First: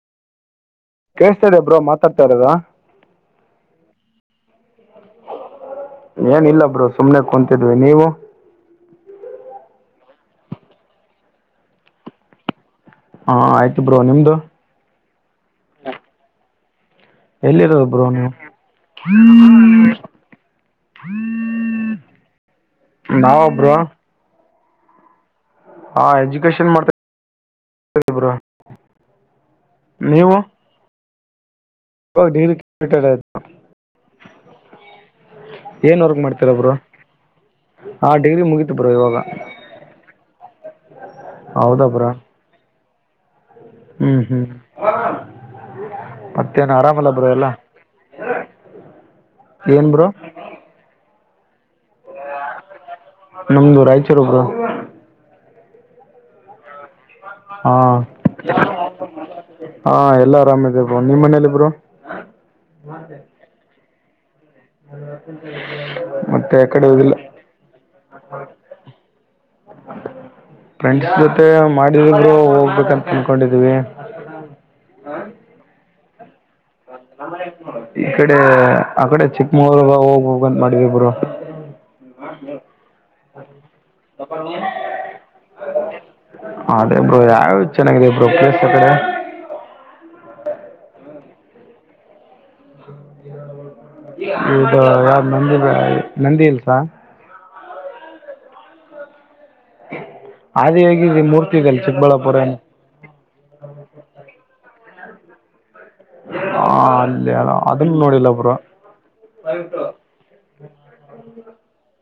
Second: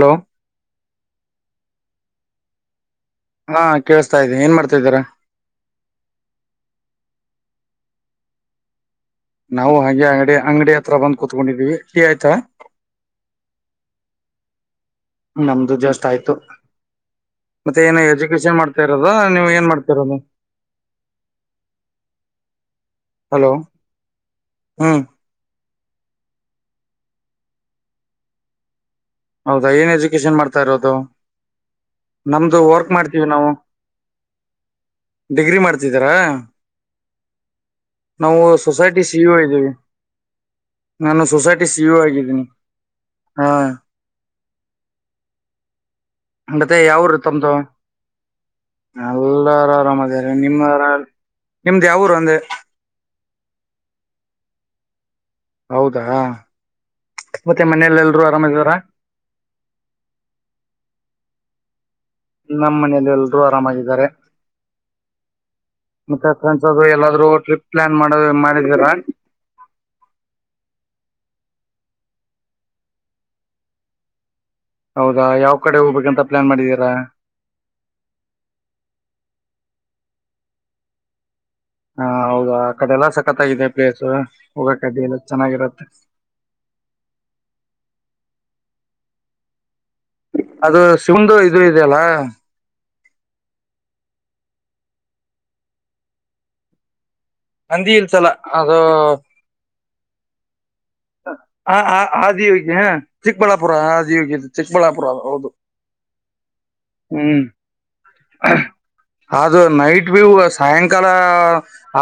Hello. ಕೇಸ್ತಾದೆಬ್ರೋ ಮಾತಾಡ್ತಾ ಇರೋಾದು. ಹಾ ಕೇಳಿಸತಾ ಇದೆ ಏನ್ ಮಾಡ್ತಾಿದೀಾ. ಏನಿಲ್ಲ ಬ್ರೋ ಸುಮ್ನೆ ಕುಂತಿದ್ವಿ ನೀವು. ನಾವು ಹಾಗೆ ಅಂಗ್ಡಿ ಅಂಗಡಿ ಹತ್ರ ಬಂದ್ ಕುೂತ್ಕೊಂಡಿದ್ದೀವಿ ಟಿ ಆಯ್ತಾ. ಹಾ ಆಯ್ತು ಬ್ರೋ ನಿಮ್ದು. ನಮ್ದು ಜಸ್ಟ್ ಆಯ್ತು. ಮತ್ತೆ ಎಲ್ಲಿರೋದು ಏನು ಬ್ರೋ ನೀವು ಎಜುಕೇಶನ್ ಮಾಡ್ತಾ ಇರೋದ ನೀವು್ ಏನ್ ಮಾಡ್ತಾರೋದು. [unintelligible] ನಾವ ಹಲೋ ಬ್ರೋ. ಹ್ಮ್- ಹಾ ಎಜುಕೇಶನ್ ಮಾಡ್ತ. ಹೌದಾ ಏನ್ ನೀವು ಎಜುಕೇಶನ್ ಮಾಡ್ತಾ ಇರೋದು. ಇವಾಗ ಡಿಗ್ರಿ ನಮ್ದು ವರ್ಕ್ ಕಂಪ್ಲೀಟೆಡ್ ಆಯ್ತು ಮಾಡ್ತೀವಿ ನಾವು. ಡಿಗ್ರಿ ಏನು ಮಾಡ್ತಿದ್ದೀರಾ. ವರ್ಕ್ ಮಾಡ್ತೀರಾ ಬ್ರೋ ಹಾ ನಾವು ಡಿಗ್ರಿ ಮುಗೀತು ಬ್ರೋ ಸೊಸೈಟಿ ಇವಾಗ ಸಿಇಒ ಇದ್ದೀವಿ. ನಾನು ಸೊಸೈಟಿ ಹೌದಾ ಸಿಇಒ ಆಗಿದ್ದೀನಿ ಹಾ. ಹ್ಮ್ ಹ್ಮ್ [unintelligible] ಮತ್ತೆ ಯಾವ್ ಉರ್ರಿ ತಮ್ದು ಎಲ್ಲಾರು ಏನು ಬ್ರೋ ಆರಾಮದಾರೆ. ನಿಮ್ಮರಾರ್ ನಿಮ್ದ ಯಾವ್ ಊರು ಅಂದೆ ನಮ್ದು ರಾಯಚೂರು ಬ್ರೋ. ಹೌದಾ. ಮತ್ತೆ ಹಾ ಮನೇಲಿ ಎಲ್ರು ಆರಾಮಿದಾರ ಹಾ ಎಲ್ಲಾ ಆರಾಮದಿವ್ ಬ್ರೋ ನಿಮ್ಮ್ ಮನೇಲಿ ಬ್ರೋ ನಮ್ಮ್ ಮನೆಲ್ ಎಲ್ರು ಆರಾಮಾಗಿದ್ದಾರೆ. ಮತ್ತೆ ಫ್ರೆಂಡ್ಸ್ ಆ ಆದರು ಕಡೆ ಹೋಗಿಲ್ಲ ಎಲ್ಲಾದ್ರೂ ಟ್ರಿಪ್ ಪ್ಲಾನ್ ಮಾಡ [unintelligible] ಮಾಡಿದಿರ. ಫ್ರೆಂಡ್ಸ್ ಜೊತೆ ಮಾಡಿ [unintelligible] ಹೋಗ್ಬೇಕಂತ ಅನ್ಕೊಂಡಿದೀವಿ. [unintelligible] ಹೌದಾ ಯಾವ್ ಕಡೆ ಹೋಗ್ಬೇಕಂತ ಪ್ಲಾನ್ ಮಾಡಿದಿರಾ ಈ ಕಡೆ ಆ ಕಡೆ ಚಿಕ್ಕಮಗ್ಳುರು ಹೊ ಹೋಗಬೋಗಂತ ಮಾಡಿದಿವ್ ಬ್ರೋ. ಹಾ ಹೌದಾ ಆ ಕಡೆ ಎಲ್ಲಾ ಸಕ್ಕತ್ತಾಗಿದೆ ಪ್ಲೇಸ್ ಹೋಗೋಕ್ಕಡ್ಡಿಲ್ಲ ಚೆನ್ನಾಗಿರತ್ತೆ. ಅದೇ ಬ್ರೋ ಯಾವ ಚೆನ್ನಾಗಿದೆ ಬ್ರೋ ಪ್ಲೇಸ್ ಕಡೆ. ಅದು ಶಿವಂದು ಇದು ಇದೆಯಲಾ [unintelligible] ಇದು ಯಾವ್ ನಂದಿ ನಂದಿ ಹಿಲ್ಸ. ನಂದಿ ಹಿಲ್ಸಲ್ಲ ಅದು ಆದಿಯೋಗಿ [unintelligible] ಮೂರ್ತಿಲ್ಲಿ ಆ- ಆ- ಚಿಕ್ಕಬಳ್ಳಾಪುರನ್ [inaudible] ಚಿಕ್ಕಬಳ್ಳಾಪುರ ಆದಿಯೋಗಿ ಚಿಕ್ಕಬಳ್ಳಾಪುರ ಹೌದು. ಅಲ್ಲಿ ಹ್ಮ್ ಅದನ್ನು ನೋಡಿಲ್ಲ ಬ್ರೋ ಆದು ನೈಟ್ [unintelligible] ಸಾಯಂಕಾಲ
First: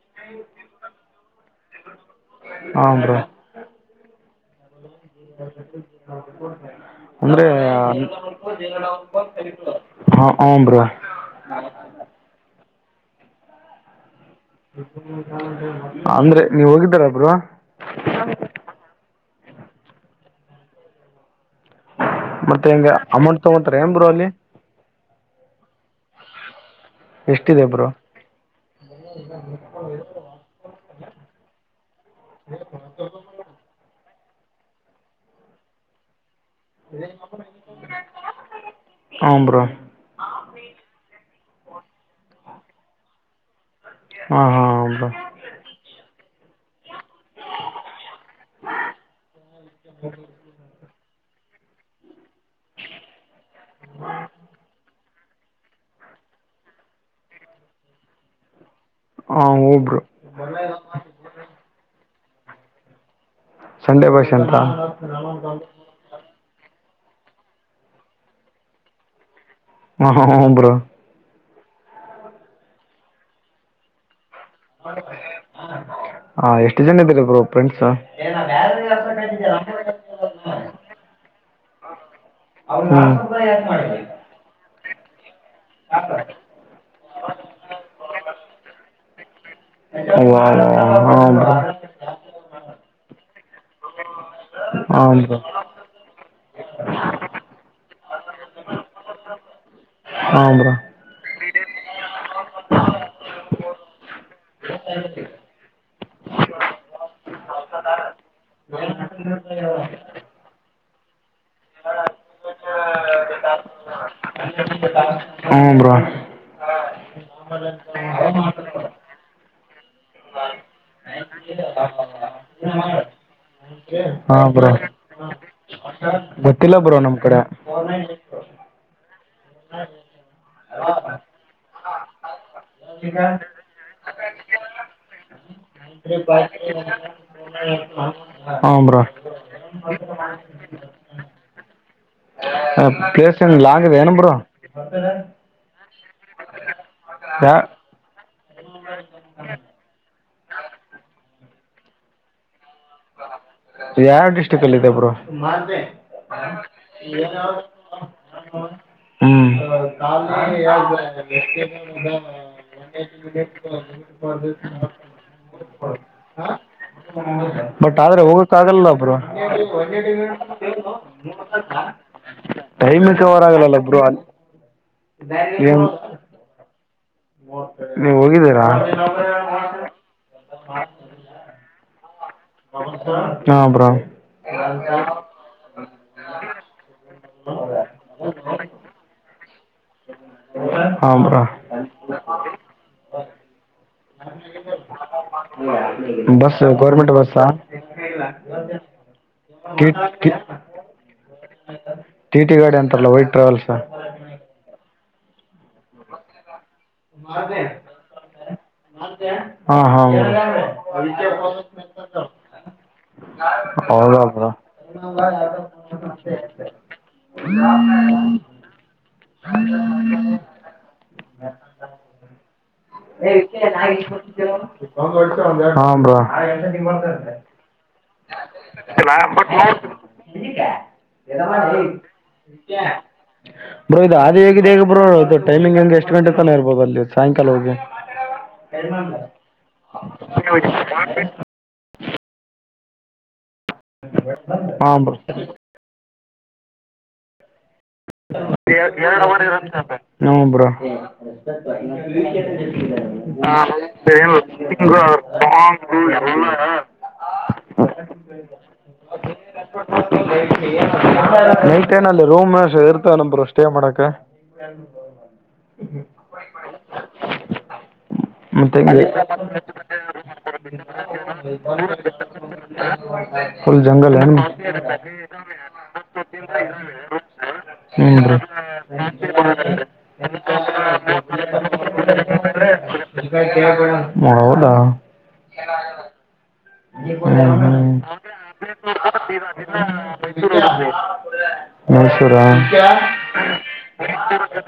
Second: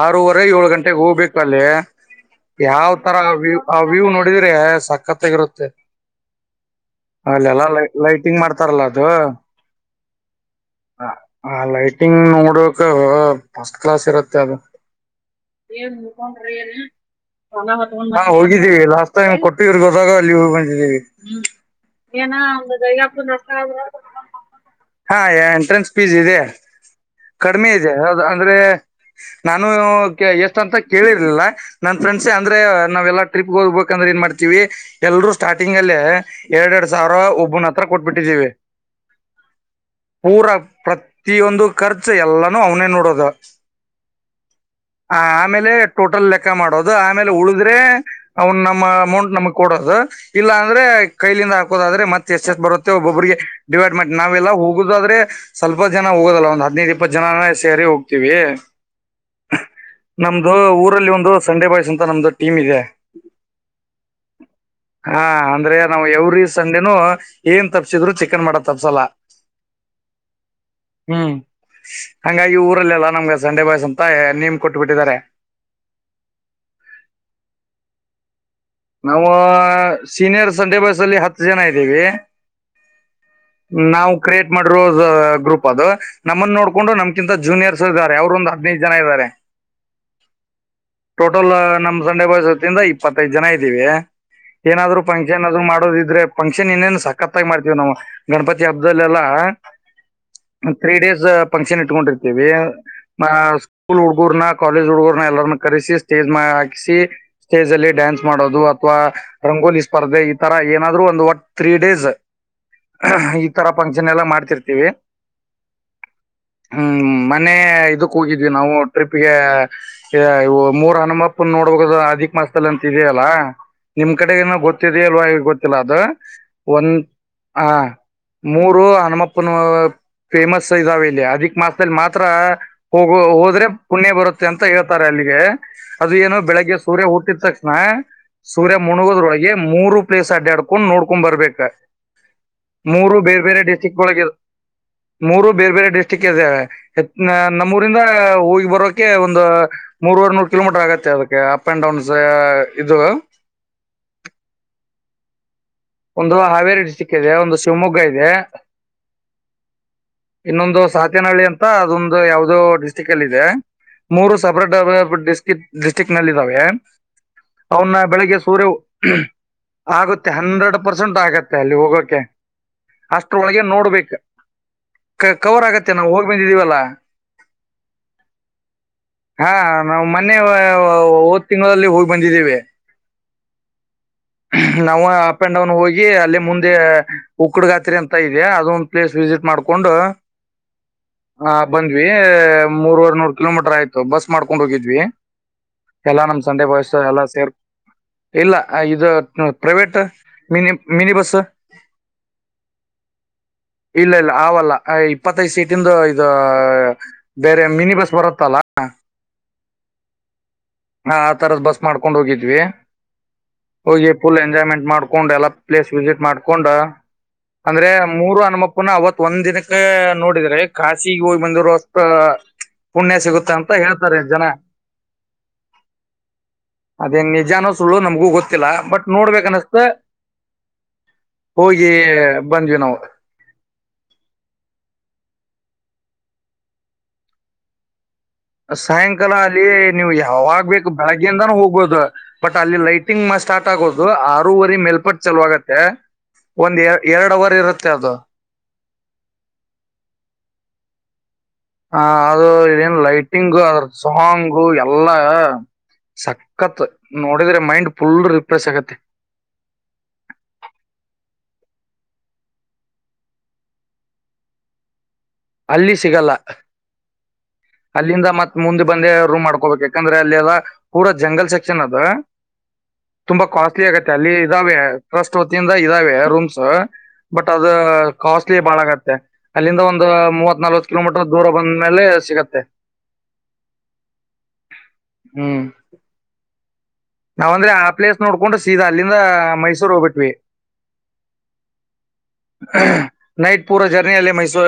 ಆರೂವರೆ ಏಳು ಗಂಟೆಗೆ ಹೋಗ್ಬೇಕು ಅಲ್ಲಿ. ಹಾಂ ಯಾವತರ ಆ ವ್ಯೂ ಆ ವ್ಯೂ ನೋಡಿದ್ರೆ ಸ್ [unintelligible] ಅಂದ್ರೆ ಅಲ್ಲೆಲ್ಲ ಲೈಟಿಂಗ್ ಮಾಡ್ತಾರಲ್ಲ ಅದು ಅ ಅವ್ನ್ಗ ಆ ಆ ಲೈಟಿಂಗ್ ನೋಡೋಕ ಫಸ್ಟ್ ಕ್ಲಾಸ್ ಇರತ್ತೆ ಅದು. ಅಂದ್ರೆ ನೀವ್ ಹೋಗಿದ್ದಲ್ಲ ಬ್ರೋ. ಹಾ ಹೋಗಿದ್ದೀವಿ ಲಾಸ್ಟ್ ಟೈಮ್ ಕೊಟ್ಟಿದ್ರಗೆ ಹೋದಾಗ ಅಲ್ಲಿ ಹೋಗ್ ಬಂದಿದಿವಿ. ಏನ ಅಂ ಮತ್ತೆ ಹೆಂಗೆ ಅಮೌಂಟ್ ತೊಗೊತಾರೆ ಏನು ಬ್ರೋ ಅಲ್ಲಿ [unintelligible] ಹಾ ಅ ಎಂಟ್ರೆನ್ಸ್ ಫೀಸ್ ಇದೆ ಎಷ್ಟಿದೆ ಕಡಿಮೆ ಬ್ರೋ ಇದೆ ಅಂದ್ರೆ ನಾನು ಎಷ್ಟ್ ಅಂತ ಕೇಳಿರ್ಲಿಲ್ಲ ನನ್ ಫ್ರೆಂಡ್ಸೆ ಅಂದ್ರೆ ನಾವೆಲ್ಲ ಟ್ರಿಪ್ಗ್ ಹೋಗ್ಬೇಕಂದ್ರೆ ಏನ್ ಮಾಡ್ತೀವಿ ಎಲ್ರು ಸ್ಟಾರ್ಟಿಂಗ್ ಅಲ್ಲೇ ಎರೆಡೆರಡ್ ಸಾವ್ರ ಒಬ್ಬನ್ ಹತ್ರ ಕೊಟ್ಬಿಟ್ಟಿದಿವಿ. ಹ್ಞೂ ಬ್ರೋ ಪೂರಾ ಪ್ರತಿಯೊಂದು ಖರ್ಚು ಎಲ್ಲಾನೂ ಅವ್ನೆ ನೋಡೋದು. ಹಾಂ ಹಾಂ ಬ್ರೋ ಹಾ ಆಮೇಲೆ ಟೋಟಲ್ ಲೆಕ್ಕ ಮಾಡೋದು ಆಮೇಲ್ ಅಂದ್ರೆ ಅವನ್ ನಮ್ಮ ಅಮೌಂಟ್ ನಮಗ್ ಕೊಡೋದು. ಇಲ್ಲ ಅಂದ್ರೆ ಕೈಲಿಂದ ಹಾಕೋದಾದ್ರೆ ಮತ್ತೆ ಎಸ್ಟ್ ಎಸ್ಟ್ ಬರುತ್ತೆ ಒಬೊಬ್ರಿಗೆ. ಡಿವೈಡ್ ಮಾಡ್ ನಾವೆಲ್ಲ ಹೋಗುದಾದ್ರೆ ಸ್ವಲ್ಪ ಜನ ಹೋಗೋದಲ್ಲ ಒಂದ್ ಹದ್ನೈದ್ ಇಪ್ಪತ್ ಜನನೆ ಸೇರಿ ಹೋಗ್ತೀವಿ. ಹಾ ಒಬ್ರು. ನಮ್ದು ಊರಲ್ಲಿ ಒಂದು ಸಂಡೇ ಬಾಯ್ಸ್ ಅಂತ ನಮ್ದು ಟೀಮ್ ಇದೆ. ಸಂಡೆ ಬಾಯ್ಸ್ ಅಂತ ಹಾ ಅಂದ್ರೆ ನಾವು ಎವ್ರಿ ಸಂಡೇನು ಏನ್ ತಪ್ಸಿದ್ರೂ ಚಿಕನ್ ಮಾಡದ್ ತಪ್ಸಲ್ಲ. ಹ ಹ ಹು ಬ್ರೊ. ಹ್ಮ್ ಹಂಗಾಗಿ ಊರಲ್ಲೆಲ್ಲಾ ನಮ್ಗೆ ಸಂಡೆ ಬಾಯ್ಸ್ ಅಂತ ನೇಮ್ ಕೊಟ್ಟುಬಿಟ್ಟಿದ್ದಾರೆ. ಹಾ ಎಷ್ಟು ಜನ ಇದಿರಿ ಬ್ರೊ ಫ್ರೆಂಡ್ಸ್. ನಾವು ಸೀನಿಯರ್ ಸಂಡೇ ಬಾಯ್ಸ್ ಅಲ್ಲಿ ಹತ್ತು ಜನ ಇದ್ದೀವಿ. ಹ್ಮ್ ಕ್ರಿಯೇಟ್ ಮಾಡಿರೋ ಗ್ರೂಪ್ ಅದು ನಮ್ಮನ್ನ ನೋಡಕೊಂಡು ನಮ ಕಿಂತ ಜೂನಿಯರ್ಸ್ ಇದಾರೆ ಅವರು ಒಂದು ಹದಿನೈದು ಜನ ಇದಾರೆ. ವಾವ್ ಹಾಂ ಟೋಟಲ್ ನಮ ಸಂಡೆ ಬಾಯ್ಸಹತಿಂದ ಇ ಪ್ಪತ್ತೈದ್ ಜನ ಇದಿವಿ ಏನಾದ್ರು ಬ್ರೋ ಫಂಕ್ಷನ್ ಆದು ಮಾಡೋದಿದ್ರೆ ಫಂಕ್ಷನ್ ಇನ್ನೇನ್ ಸಕತ್ತಾಗಿ ಮಾಡ್ತತಿವಿ ನಾವ್ ಗಣಪತಿ ಹಬ್ಬದಲ್ಲೆಲ್ಲಾ. ಹಾಂ ಬ್ರೋ ಹಾಂ ಬ್ರೋ ತ್ರೀ ಡೇಸ್ ಫಂಕ್ಷನ್ ಇಟ್ಕೊಂಡಿರ್ತೇವಿ ಸ್ಕೂಲ್ ಹುಡ್ಗೂರ್ನ ಕಾಲೇಜ್ ಹುಡ್ಗೂರ್ನ ಎಲ್ಲರನ್ನ ಕರೆಸಿ ಸ್ಟೇಜ್ ಮೇಲೆ ಹಾಕಿಸಿ ಸ್ಟೇಜ್ಲಿ ಡಾನ್ಸ್ ಮಾಡೋದು ಅಥವಾ ರಂಗೋಲಿ ಸ್ಪರ್ಧೆ ಈ ತರ ಏನಾದ್ರು ಒಂದು ವಟ್ ತ್ರೀ ಡೇಸ್. ಈಥರ ಫಂಕ್ಷನ್ ಎಲ್ಲ ಮಾಡ್ತಿರ್ತೀವಿ. ಹ್ಞೂ ಬ್ರೋ ಹ್ಮ್ ಮನ್ನೆ ಇದಕ್ ಹೋಗಿದ್ವಿ ನಾವು ಟ್ರಿಪ್ಗೆ ಎ ಇವು ಮೂರ್ ಹನುಮಪ್ಪನ್ ನೋಡ್ಬಕು ಅದು ಅದಿಕ್ ಮಾಸದಲ್ಲಿ ಅಂತ ಇದೆಯಲ್ಲಾ. ನಿಮ್ ಕಡೆ ಹಾಂ ಏನೋ ಬ್ರೋ ಗೊತ್ತಿದೆಲ್ವಾ ಗೊತ್ತಿಲ್ಲ ಅದು ಗೊತ್ತಿಲ್ಲ ಒಂದ ಬ್ರೋ ನಮ್ಮ ಕಡೆ ಹ ಮೂರು ಹನುಮಪ್ಪನ ಫೇಮಸ್ ಇದಾವ ಇಲ್ಲಿ ಅದಿಕ್ ಮಾಸದಲ್ಲಿ ಮಾತ್ರ. ಹೋಗೋ ಹೋದ್ರೆ ಪುಣ್ಯ ಬರುತ್ತೆ ಅಂತ ಹೇಳ್ತಾರೆ ಅಲ್ಲಿಗೆ ಅದು ಏನು ಬೆಳಿಗ್ಗೆ ಸೂರ್ಯ ಹುಟ್ಟಿ ತಕ್ಕ ಹಾ ಸೂರ್ಯ ಹಾಂ ಬ್ರೋ ಮುಣುಗೋದ್ರೊಳಗೆ ಮೂರು ಪ್ಲೇಸ್ ಅಡ್ಯಾಡ್ಕೊಂಡ್ ನೋಡ್ಕೊಂಡ್ ಬರ್ಬೇಕ. ಮೂರು ಪ್ಲೇಸ್ ಬೇರೆ ಏನು ಬೇರೆ ಲಾಂಗ್ ಇದೆ ಡಿಸ್ಟ್ರಿಕ್ ಏನು ಒಳಗೆ ಇರ ಬ್ರೋ ಮೂರು ಬೇರೆ ಬೇರೆ ಡಿಸ್ಟ್ರಿಕ್ಟ ಇದವೆ ಯಾ ನಮ್ಮೂ ರಿಂದ ಹೋಗಿ ಬರೋಕೆ ಒಂದು ಮೂರವರ್ ನೂರು ಕಿಲೋಮೀಟರ್ ಆಗತ್ತೆ ಅದಕ್ಕೆ ಅಪ್ ಅಂಡ್ ಡೌನ್ಸ್ ಇದು. ಯಾವ ಡಿಸ್ಟ್ರಿಕ್ ಅಲ್ಲಿದೆ ಬ್ರೊ. ಒಂದು ಹಾವೇರಿ ಡಿಸ್ಟ್ರಿಕ್ ಇದೆ ಒಂದು ಶಿವಮೊಗ್ಗ ಇದೆ. ಹ್ಮ್ ಇನ್ನೊಂದು ಸಾತೇನಹಳ್ಳಿ ಅಂತ ಅದೊಂದು ಯಾವದೋ ಡಿಸ್ಟ್ರಿಕ್ ಅಲ್ಲಿ ಇದೆ ಮೂರು ಸಪ್ರೇಟ್ ಡಿಸ್ಟ ಡಿಸ್ಟ್ರಿಕ್ ನಲ್ಲಿ ಇದಾವೆ. ಅವನ್ನ ಬಟ್ ಆದ್ರೆ ಬೆಳಿಗ್ಗೆ ಹೋಗಕ್ ಸೂರ್ಯ ಆಗಲ್ಲ ಬ್ರೊ. ಆಗುತ್ತೆ ಹಂಡ್ರೆಡ್ ಪರ್ಸೆಂಟ್ ಆಗತ್ತೆ ಅಲ್ಲಿ ಹೋಗೋಕೆ ಟೈಮ್ ಎ ಕವರಾಗಲ್ಲಲ್ಲ ಬ್ರೊ ಅ ಕ ಕವರ್ ಆಗತ್ತೆ ನಾವು ಹೋಗ್ ಬಂದೀದಿವಲ್ಲಾ. ನೀವ ಹೋಗಿದೀರಾ. ಹಾ ನಾವು ಮೊನ್ನೆ ಹೋದ್ ತಿಂಗಳದಲ್ಲಿ ಹೋಗಿ ಬಂದಿದೀವಿ. ಹ್ಮ ಬ್ರೊ. ಹ್ಮ್ ನಾವ ಅಪ್ಪೆಂಡವನ್ ಹೋಗಿ ಅಲ್ಲೇ ಮುಂದೆ ಉಕ್ಕಡ್ ಗಾತ್ರಿ ಅಂತ ಇದೆ ಅದೊಂದ ಪ್ಲೇಸ್ ವಿಸಿಟ್ ಮಾಡ್ಕೊಂಡು. ಹಾ ಬ್ರೋ ಹಾ ಬಂದ್ವಿ ಮೂರ್ವರ್ ನೂರ್ ಕಿಲೋಮೀಟರ್ ಆಯ್ತು ಬಸ್ ಮಾಡ್ಕೊಂಡ್ ಹೋಗಿದ್ವಿ. ಎಲ್ಲಾ ನಮ್ ಬಸ್ ಸಂಡೆ ಬಾಯ್ಸ ಗೌರ್ಮೆಂಟ್ ಎಲ್ಲ ಬಸ್ಸಾ ಸೇರ್ ಇಲ್ಲ ಇದು. T private T mini mini bus. T T ಗಾಡಿ ಅಂತಾರಲ್ಲ ವೈಟ್ ಟ್ರಾವೆಲ್ಸ್ ಇಲ್ಲ ಇಲ್ಲ ಆವಲ್ಲ ಇಪ್ಪತ್ತೈದ್ ಸೀಟಿಂದು ಇದು. ಬೇರೆ ಮಿನಿ ಬಸ್ ಬರತ್ತಲ್ಲ. ಹಾ ಹಾಂ ಆ ತರದ್ ಬಸ್ ಮಾಡ್ಕೊಂಡು ಹೋಗಿದ್ವಿ ಹೋಗಿ ಫುಲ್ ಎಂಜಾಯ್ಮೆಂಟ್ ಮಾಡ್ಕೊಂಡ್ ಎಲ್ಲಾ ಪ್ಲೇಸ್ ವಿಸಿಟ್ ಮಾಡ್ಕೊಂಡ. ಅಂದ್ರೆ ಮೂರು ಅನುಮಕ್ ಪನ ಅವತ್ ಒಂದ್ ದಿನಕ್ಕೆ ನೋಡಿದ್ರೆ ಕಾಸಿ ಹೋಗಿ ಬಂದರು ಅಷ್ಟ. ಪುಣ್ಯ ಸಿಗುತ್ತ ಅಂತ ಹೇಳ್ತಾರೆ ಜನ ಹಾಂ ಬ್ರೊ. ತುಳು ನಮಗೂ ಗೊತ್ ತಿಲ್ಲ ಬಟ್ ನೋಡ್ಬೇಕ ಅನಿಸ್ತ ಹೋಗಿ ಬಂದ್ವಿ ನಾವು. ಬ್ರೋ ಇದು ಆದ ಹೇಗಿದೆ ಹೇಗೆ ಬ್ರೋ ಟಮಿಂಗ್ ಹಂಗೆ ಎಷ್ಟ ಗಂಟೆ ತನ ಇರ್ಬೋ ಅಲ್ಲಿ ಸಾಯಂಕ ಕಾಲ ಹೋಗಿ. ಸಾಯಂಕಾಲ ಅಲ್ಲಿ ನೀವು ಯಾವಾಗ್ ಬೇಕು ಬೆಳಗ್ಯಿಂದಾನು ಹೋಗ್ಬೋದು ಬಟ್ ಅಲ್ಲಿ ಲೈಟ್ ಟಿಂಗ್ ಸ್ಟಾರ್ಟ್ ಆಗೋದು ಆರೂವರೆ ಹಾ ಬ್ರೋ ಮೇಲ್ಪಟ್ಟ ಚಲುವಾಗು ತೆ ಒಂದ್ ಎ ಎರಡು ಅವರ್ ಇರುತ್ತೆ ಅದು. ಹುಂ ಬ್ರೊ. ಆ ಅದು ಎನ್ ಲೈಟಿಂಗು ಅದ್ರ ಸಾಂಗು ಎಲ್ಲ. ಸಕತ್ ನೋಡಿದ್ರೆ ಮೈಂಡ್ ಫುಲ್ ರಿಫ್ರೆಶ್ ಆಗತ್ತೆ. ನೈಟೇನ್ ಅಲ್ಲಿ ರೂಮ ಇರ್ತವೇನ ಬ್ರೊ ಷ್ಟೇ ಮಾಡಕ. ಅಲ್ಲಿ ಸಿಗಲ್ಲ. ಅಲ್ಲಿಂದ ಮತ್ ಮತ್ತೆ ಮುಂದೆ ಹೆಂಗೆ ಬಂದೇ ರೂಮ್ ಮಾಡ್ಕೋಬೇಕು ಯಾಕಂದ್ರೆ ಅಲ್ಲಿ ಎಲ್ಲ ಪೂರ ಜಂಗಲ್ ಸೆಕ್ಷನ್ ಅದ. ತುಂಬಾ ಫುಲ್ ಕಾಸ್ಟ್ಲಿ ಆಗತ್ತೆ ಜಂಗಲ್ ಅಲ್ಲಿ ಏನು ಇದಾವೆ ಟ್ರಸ್ಟ್ ವತಿಯಿಂದ ಇದಾವೆ ರೂಮ್ಸ್. ಬಟ್ ಅದ ಹ್ಞೂ ಕಾಸ್ಟ್ಲಿ ಬಾಳಗತ್ತೆ. ಅಲ್ಲಿಂದ ಒಂದು ಮೂವತ್ ನಲ್ವತ್ ಕಿಲೋಮೀಟರ್ ದೂರ ಬಂದ್ಮೇಲೆ ಸಿಗತ್ತೆ. ಹೌದಾ. ಹ್ಮ್ ಹ್ಞೂ ನಾವ್ಂದ್ರೆ ಆ ಹ್ಞೂ ಪ್ಲೇಸ್ ನೋಡ್ಕೊಂಡು ಸದಾ ಅಲ್ಲಿಂದ ಮೈಸೂರ್ ಹೋಗಬಿಟ್ವಿ. [unintelligible] ಮೈಸೂರಾ. ನೈಟ್ ಪೂರ ಜರ್ನಿ ಅಲ್ಲಿ ಮೈಸೂರ